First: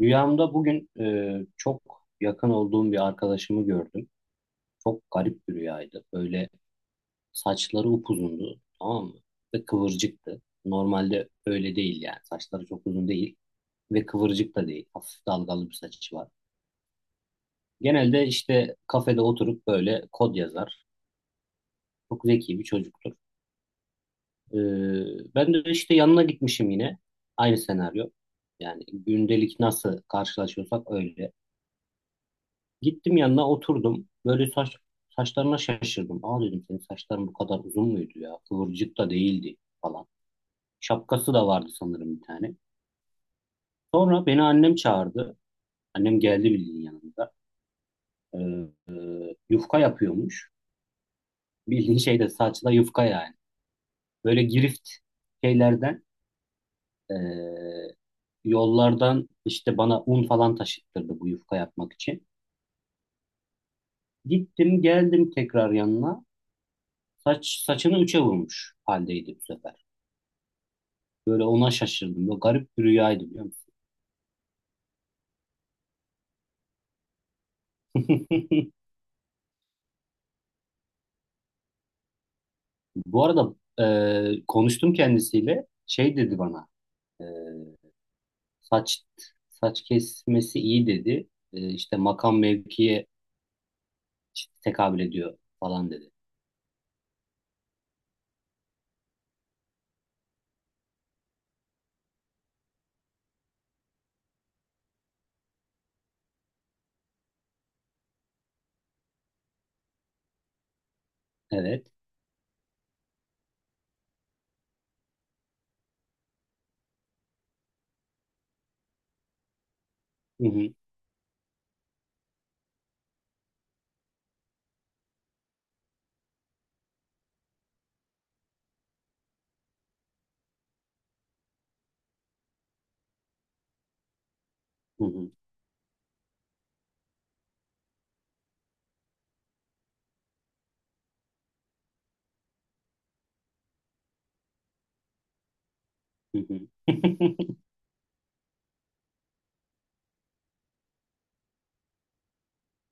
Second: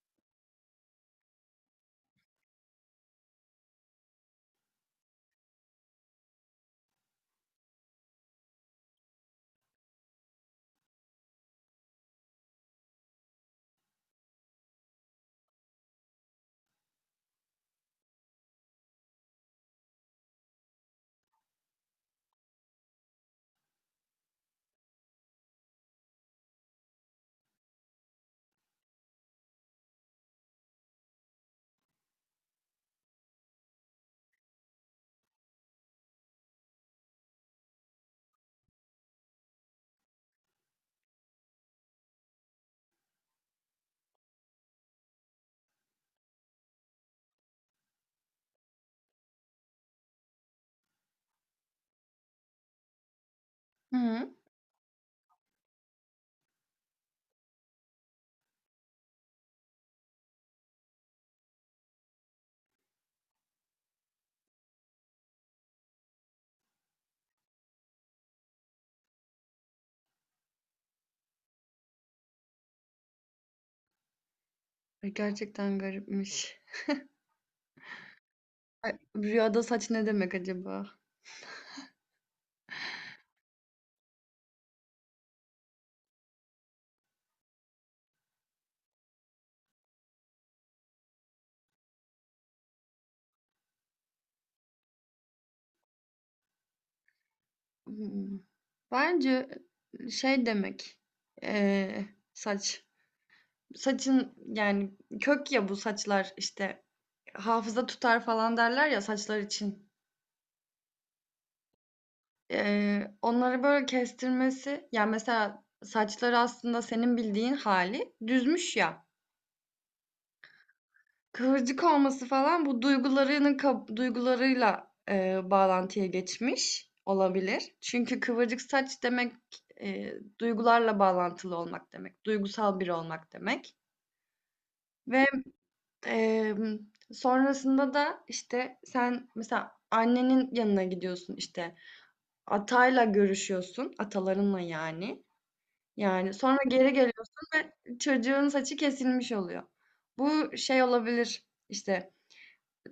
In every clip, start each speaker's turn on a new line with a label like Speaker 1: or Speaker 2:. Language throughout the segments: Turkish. Speaker 1: Rüyamda bugün çok yakın olduğum bir arkadaşımı gördüm. Çok garip bir rüyaydı. Böyle saçları upuzundu, tamam mı? Ve kıvırcıktı. Normalde öyle değil yani. Saçları çok uzun değil ve kıvırcık da değil. Hafif dalgalı bir saçı var. Genelde işte kafede oturup böyle kod yazar. Çok zeki bir çocuktur. E, Ben de işte yanına gitmişim yine. Aynı senaryo. Yani gündelik nasıl karşılaşıyorsak öyle. Gittim yanına oturdum. Böyle saçlarına şaşırdım. Aa dedim senin saçların bu kadar uzun muydu ya? Kıvırcık da değildi falan. Şapkası da vardı sanırım bir tane. Sonra beni annem çağırdı. Annem geldi bildiğin yanında. Ee, yufka yapıyormuş. Bildiğin şey de saçla yufka yani.
Speaker 2: Hı.
Speaker 1: Böyle girift şeylerden ee, yollardan işte bana un falan taşıttırdı bu yufka yapmak için. Gittim geldim tekrar yanına. Saçını üçe vurmuş haldeydi bu sefer. Böyle ona şaşırdım. Böyle garip bir rüyaydı biliyor musun?
Speaker 2: Ay, gerçekten garipmiş. Ay, rüyada saç ne demek acaba?
Speaker 1: Bu arada konuştum kendisiyle. Şey dedi bana. e, saç saç kesmesi iyi dedi. İşte makam mevkiye tekabül ediyor falan dedi.
Speaker 2: Hımm. Bence, şey demek, eee, saç. Saçın yani kök ya bu saçlar, işte, hafıza tutar falan derler ya saçlar için.
Speaker 1: Evet.
Speaker 2: Onları böyle kestirmesi, ya, mesela saçları aslında senin bildiğin hali düzmüş ya.
Speaker 1: Hı hı,
Speaker 2: Kıvırcık olması falan bu duygularının duygularıyla, bağlantıya geçmiş olabilir. Çünkü kıvırcık saç demek, duygularla bağlantılı olmak demek, duygusal biri olmak demek
Speaker 1: hı
Speaker 2: ve,
Speaker 1: hı,
Speaker 2: emm, sonrasında da, işte, sen mesela annenin yanına gidiyorsun, işte, atayla görüşüyorsun, atalarınla yani. Yani,
Speaker 1: hı
Speaker 2: sonra
Speaker 1: hı.
Speaker 2: geri geliyorsun ve çocuğun saçı kesilmiş oluyor. Bu şey olabilir, işte,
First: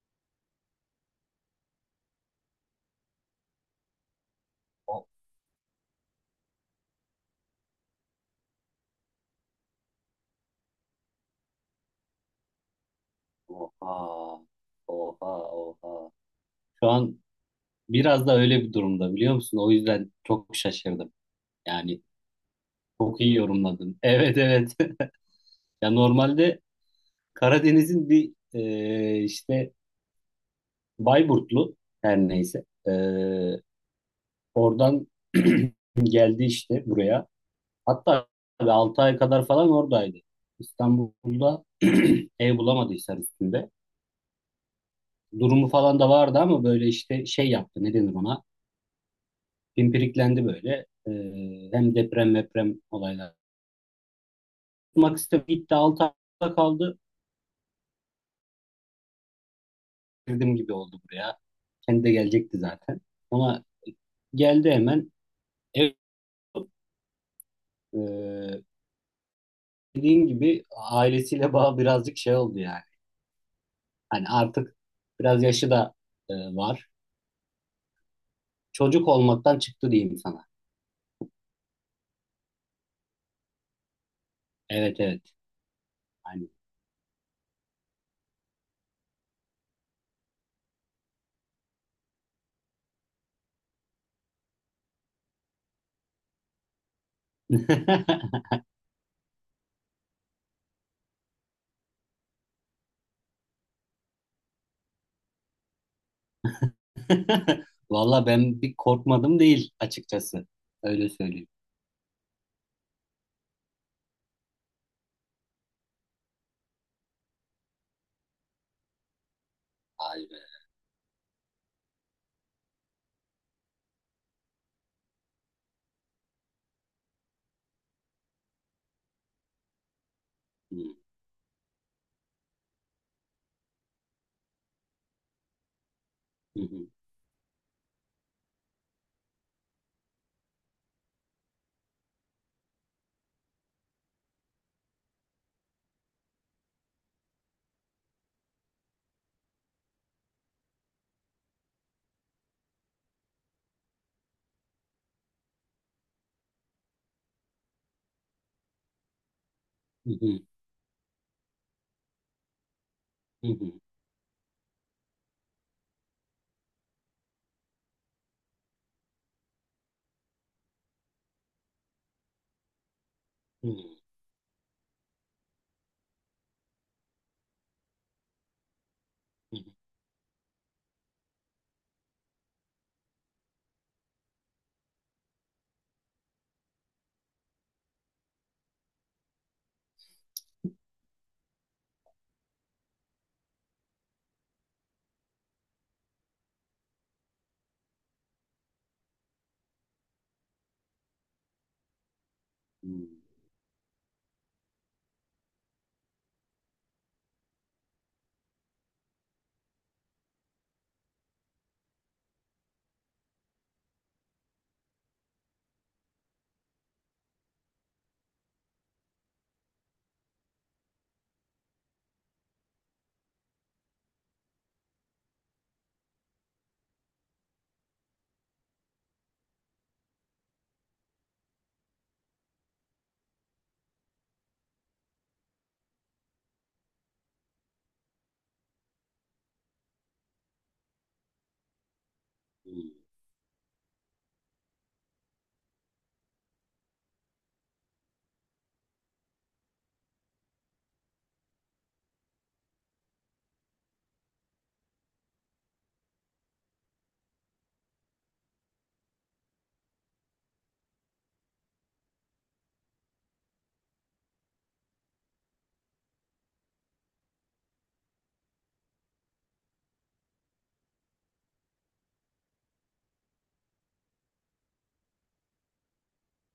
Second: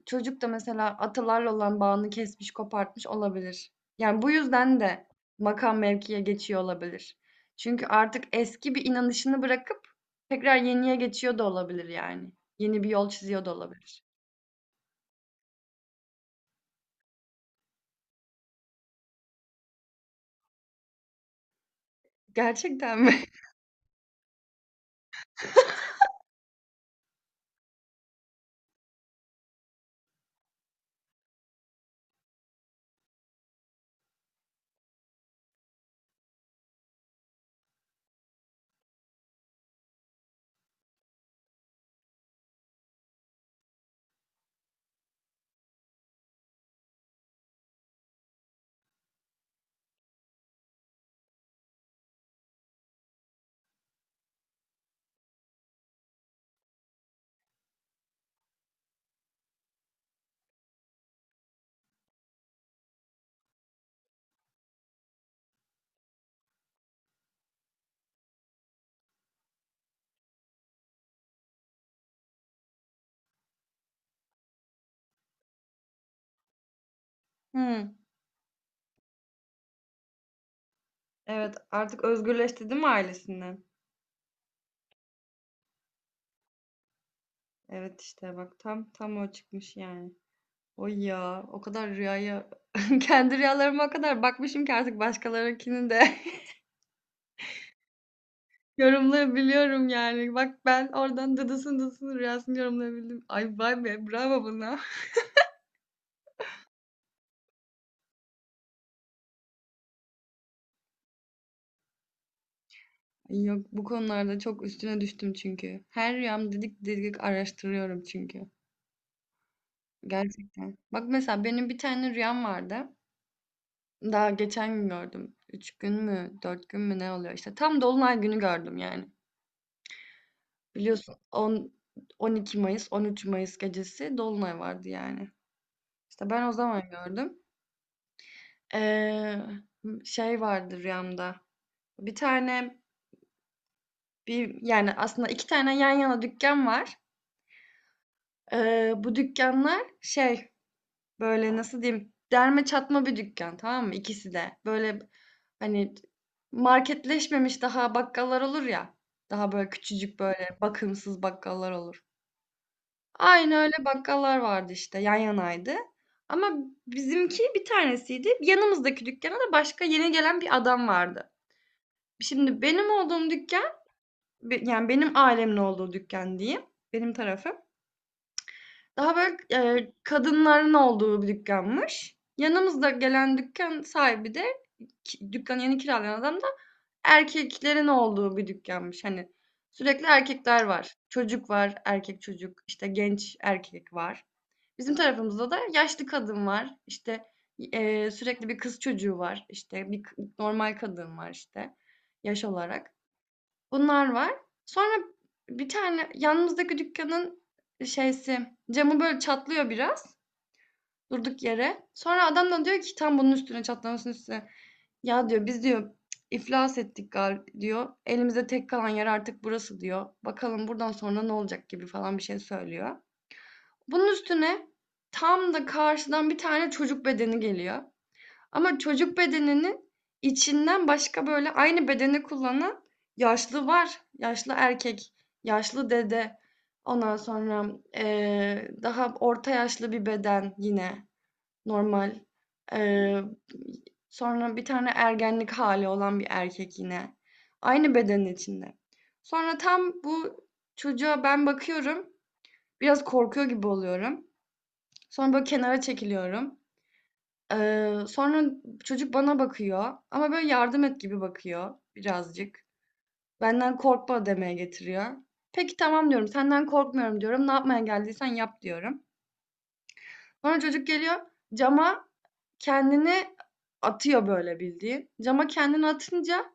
Speaker 2: çocuk da mesela atalarla olan bağını kesmiş, kopartmış olabilir. Yani bu yüzden
Speaker 1: O-
Speaker 2: de makam mevkiye geçiyor olabilir. Çünkü artık eski bir inanışını bırakıp tekrar yeniye geçiyor da olabilir yani. Yeni bir yol çiziyor da olabilir.
Speaker 1: Oha. Oha. Oha. Şu an biraz da öyle bir durumda biliyor musun? O yüzden çok şaşırdım. Yani
Speaker 2: Gerçekten mi?
Speaker 1: çok iyi yorumladın. Evet, evet. Ya normalde Karadeniz'in bir işte Bayburtlu her neyse. Oradan geldi işte buraya. Hatta 6 ay kadar falan oradaydı. İstanbul'da ev bulamadı Hisar üstünde. Durumu falan da vardı ama böyle işte şey yaptı ne denir ona. Pimpiriklendi böyle. Hem deprem meprem olaylar. Tutmak istemedi. Gitti 6 ayda kaldı. Girdim gibi oldu buraya. Kendi de gelecekti zaten. Ona geldi hemen. Ev ee, dediğin gibi ailesiyle bağ birazcık şey oldu yani. Hani artık biraz yaşı da var.
Speaker 2: Hımm.
Speaker 1: Çocuk olmaktan çıktı diyeyim sana.
Speaker 2: Evet, artık özgürleşti değil mi ailesinden?
Speaker 1: Evet, evet. Hani.
Speaker 2: Evet, işte bak tam o çıkmış yani. Oy ya, o kadar rüyaya kendi rüyalarıma o kadar bakmışım ki artık başkalarınkini de yorumlayabiliyorum yani. Bak ben oradan Dıdıs'ın rüyasını yorumlayabildim. Ay vay be bravo bana.
Speaker 1: Valla ben bir korkmadım değil açıkçası. Öyle söyleyeyim.
Speaker 2: Ay, yok, bu konularda çok üstüne düştüm çünkü. Her rüyam didik didik araştırıyorum çünkü.
Speaker 1: Vay be.
Speaker 2: Gerçekten. Bak mesela benim bir tane rüyam vardı. Daha geçen gün gördüm. Üç gün mü, dört gün mü ne oluyor işte. Tam Dolunay günü gördüm yani. Biliyorsun 10, 12 Mayıs, 13 Mayıs gecesi Dolunay vardı yani. İşte ben o zaman gördüm. Ee, şey vardı rüyamda. Bir tane, bir, yani aslında 2 tane yan yana dükkân var. Bu dükkanlar şey, böyle, nasıl diyeyim, derme çatma bir dükkân, tamam mı? İkisi de. Böyle, hani, marketleşmemiş daha bakkallar olur ya, daha böyle küçücük, böyle, bakımsız bakkallar olur. Aynı öyle bakkallar vardı işte, yan yanaydı. Ama bizimki bir tanesiydi. Yanımızdaki dükkâna da başka yeni gelen bir adam vardı. Şimdi benim olduğum dükkân, yani benim ailemin olduğu dükkan diyeyim, benim tarafım. Daha böyle, kadınların olduğu bir dükkanmış. Yanımızda gelen dükkan sahibi de ki dükkanı yeni kiralayan adam da erkeklerin olduğu bir dükkanmış. Hani sürekli erkekler var. Çocuk var, erkek çocuk, işte genç erkek var. Bizim tarafımızda da yaşlı kadın var. İşte, sürekli bir kız çocuğu var. İşte bir normal kadın var işte yaş olarak. Bunlar var. Sonra bir tane yanımızdaki dükkanın şeysi camı böyle çatlıyor biraz durduk yere. Sonra adam da diyor ki tam bunun üstüne, çatlamasının üstüne. Ya diyor, biz diyor, iflas ettik galiba diyor. Elimizde tek kalan yer artık burası diyor. Bakalım buradan sonra ne olacak gibi falan bir şey söylüyor. Bunun üstüne tam da karşıdan bir tane çocuk bedeni geliyor. Ama çocuk bedeninin içinden başka, böyle, aynı bedeni kullanan yaşlı var. Yaşlı erkek, yaşlı dede, ondan sonra, daha orta yaşlı bir beden yine normal. Eee, sonra bir tane ergenlik hali olan bir erkek yine. Aynı bedenin içinde. Sonra tam bu çocuğa ben bakıyorum, biraz korkuyor gibi oluyorum. Sonra, böyle, kenara çekiliyorum. Sonra çocuk bana bakıyor ama böyle yardım et gibi bakıyor birazcık. Benden korkma demeye getiriyor. Peki, tamam diyorum. Senden korkmuyorum diyorum. Ne yapmaya geldiysen yap diyorum. Sonra çocuk geliyor, cama kendini atıyor böyle bildiğin. Cama kendini atınca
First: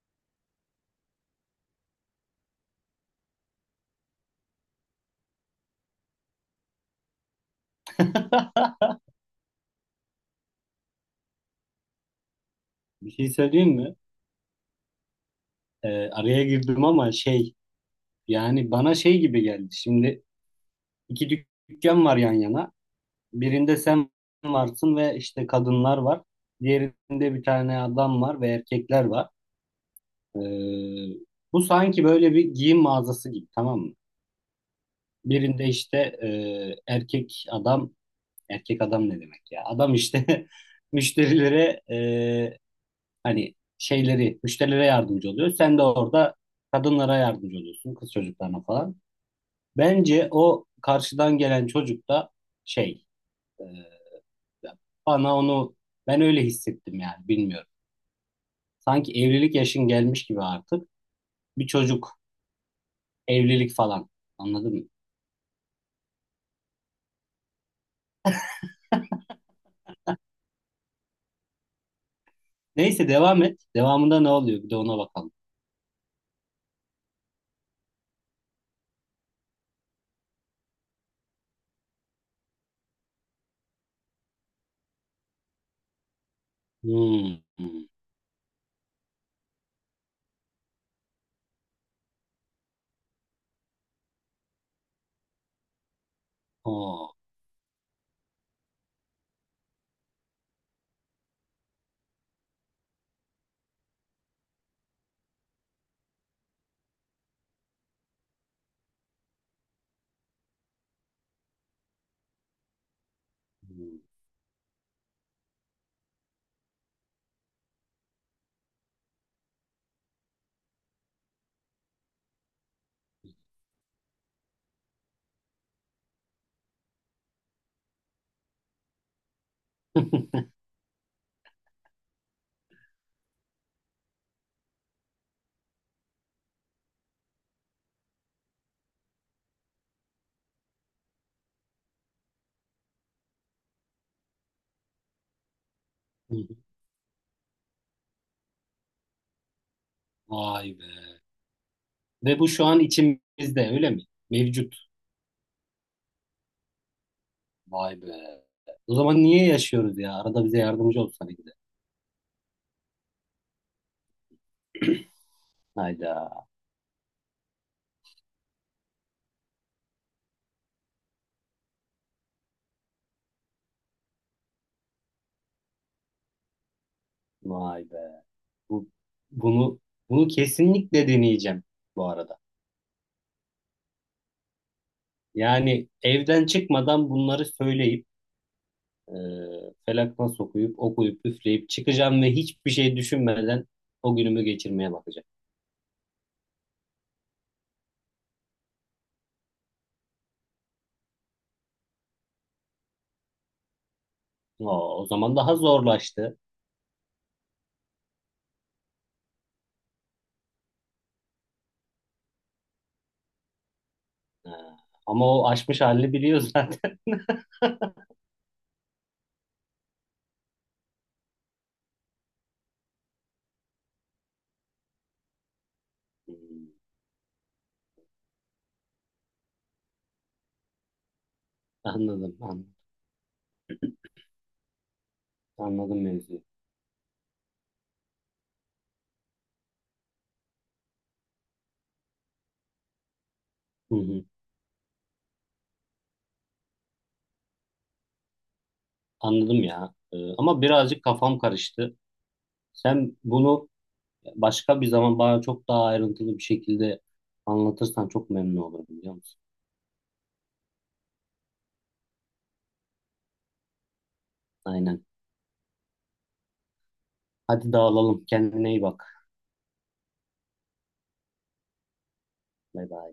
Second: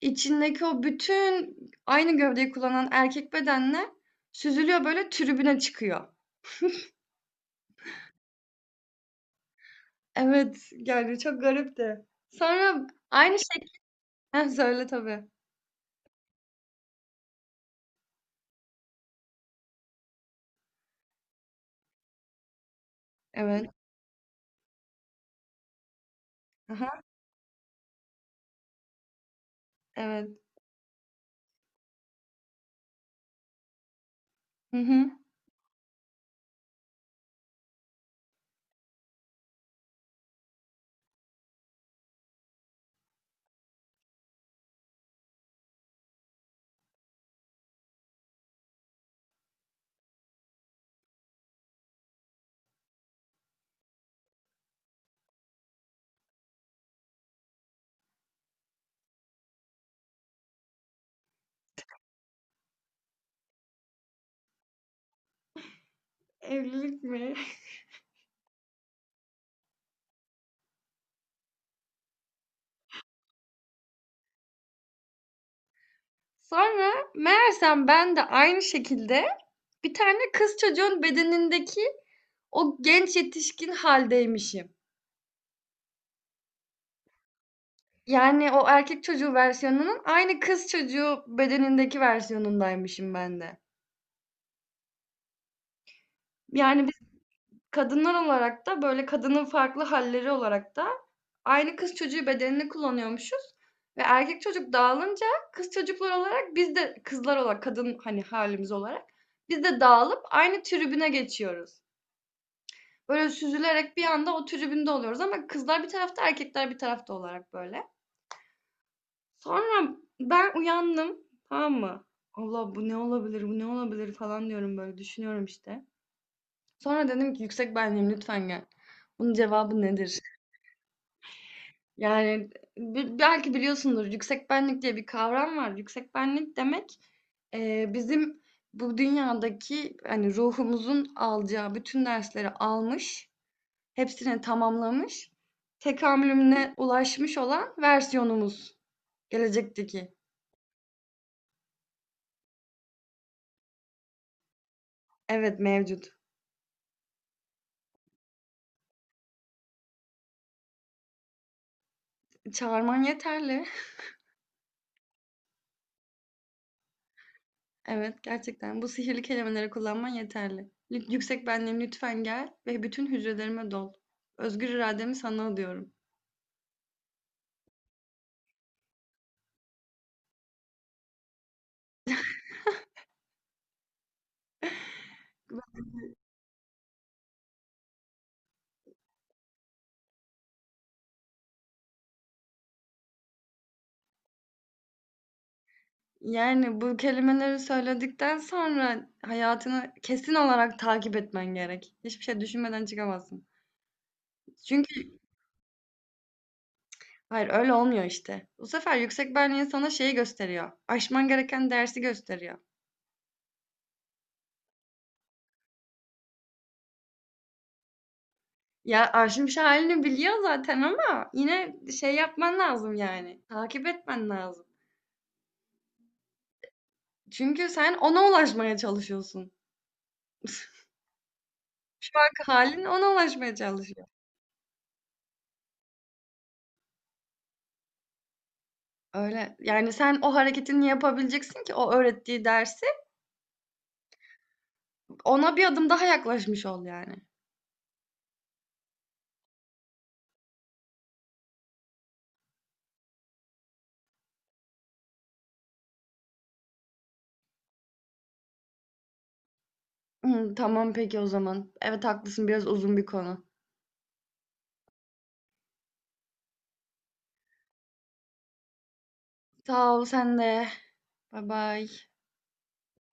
Speaker 2: içindeki o bütün aynı gövdeyi kullanan erkek bedenle süzülüyor, böyle tribüne çıkıyor. Evet yani çok garipti. Sonra
Speaker 1: Bir şey
Speaker 2: aynı
Speaker 1: söyleyeyim mi?
Speaker 2: şekilde söyle tabii.
Speaker 1: Araya girdim ama şey yani bana şey gibi geldi. Şimdi iki dükkan var yan yana.
Speaker 2: Evet.
Speaker 1: Birinde sen varsın ve işte kadınlar var.
Speaker 2: Aha,
Speaker 1: Diğerinde bir tane adam var ve erkekler var.
Speaker 2: evet.
Speaker 1: Ee, bu sanki böyle bir giyim mağazası gibi tamam mı?
Speaker 2: Hı hı.
Speaker 1: Birinde işte e, erkek adam, erkek adam ne demek ya? Adam işte müşterilere hani şeyleri, müşterilere yardımcı oluyor. Sen de orada kadınlara yardımcı oluyorsun, kız çocuklarına falan. Bence o karşıdan gelen çocuk da şey, e, bana onu ben öyle hissettim yani bilmiyorum. Sanki evlilik yaşın gelmiş gibi artık. Bir çocuk, evlilik falan. Anladın mı?
Speaker 2: Evlilik mi?
Speaker 1: Neyse devam et. Devamında ne oluyor? Bir de ona bakalım.
Speaker 2: Sonra meğersem ben de aynı şekilde bir tane kız çocuğun bedenindeki o genç yetişkin haldeymişim.
Speaker 1: Hmm. Hmm.
Speaker 2: Yani o erkek çocuğu versiyonunun aynı kız çocuğu bedenindeki versiyonundaymışım ben de. Yani,
Speaker 1: Oo.
Speaker 2: kadınlar olarak da, böyle, kadının farklı halleri olarak da aynı kız çocuğu bedenini kullanıyormuşuz ve erkek çocuk dağılınca kız çocuklar olarak, biz de kızlar olarak, kadın, hani, halimiz olarak biz de dağılıp aynı tribüne geçiyoruz. Böyle
Speaker 1: Hmm.
Speaker 2: süzülerek bir anda o tribünde oluyoruz ama kızlar bir tarafta, erkekler bir tarafta olarak, böyle. Sonra ben uyandım, tamam mı? "Allah, bu ne olabilir, bu ne olabilir?" falan diyorum, böyle düşünüyorum, işte. Sonra dedim ki, "Yüksek benliğim, lütfen gel. Bunun cevabı nedir?" Yani, belki biliyorsundur, yüksek benlik diye bir kavram var. Yüksek benlik demek, bizim bu dünyadaki, hani, ruhumuzun alacağı bütün dersleri almış, hepsini tamamlamış, tekamülüne ulaşmış olan versiyonumuz, gelecekteki.
Speaker 1: Vay be. Ve bu şu an içimizde öyle mi? Mevcut.
Speaker 2: Evet, mevcut.
Speaker 1: Vay be. O zaman niye yaşıyoruz ya? Arada bize yardımcı olsana bir de.
Speaker 2: Çağırman yeterli.
Speaker 1: Hayda.
Speaker 2: Evet, gerçekten bu sihirli kelimeleri kullanman yeterli. "Yüksek benliğim lütfen gel ve bütün hücrelerime dol. Özgür irademi sana adıyorum."
Speaker 1: Vay be. Bu, bunu bunu kesinlikle deneyeceğim bu arada. Yani evden çıkmadan bunları söyleyip e, felakna sokuyup okuyup üfleyip çıkacağım ve hiçbir şey düşünmeden o günümü geçirmeye bakacağım.
Speaker 2: Yani, bu kelimeleri söyledikten sonra hayatını kesin olarak takip etmen gerek. Hiçbir şey düşünmeden çıkamazsın.
Speaker 1: O, o
Speaker 2: Çünkü
Speaker 1: zaman daha zorlaştı.
Speaker 2: hayır, öyle olmuyor işte. Bu sefer yüksek benliğin sana şeyi gösteriyor, aşman gereken dersi gösteriyor.
Speaker 1: Ha, ama o aşmış halini biliyor zaten.
Speaker 2: Ya, aşmış halini biliyor zaten ama yine şey yapman lazım yani, takip etmen lazım.
Speaker 1: Hmm,
Speaker 2: Çünkü sen ona ulaşmaya çalışıyorsun. Şu
Speaker 1: Anladım,
Speaker 2: anki
Speaker 1: anladım,
Speaker 2: halin ona ulaşmaya çalışıyor.
Speaker 1: anladım mevzuyu.
Speaker 2: Öyle. Yani sen o hareketini yapabileceksin ki o öğrettiği dersi
Speaker 1: Hı hı,
Speaker 2: ona bir adım daha yaklaşmış ol yani.
Speaker 1: anladım ya. Ama birazcık kafam karıştı. Sen bunu başka bir zaman bana çok daha ayrıntılı bir şekilde anlatırsan çok memnun olurum biliyor musun?
Speaker 2: Hı, tamam peki o zaman. Evet, haklısın, biraz uzun bir konu.
Speaker 1: Aynen. Hadi dağılalım. Kendine iyi bak.
Speaker 2: Sağ ol, sen de. Bay bay.
Speaker 1: Bay bay.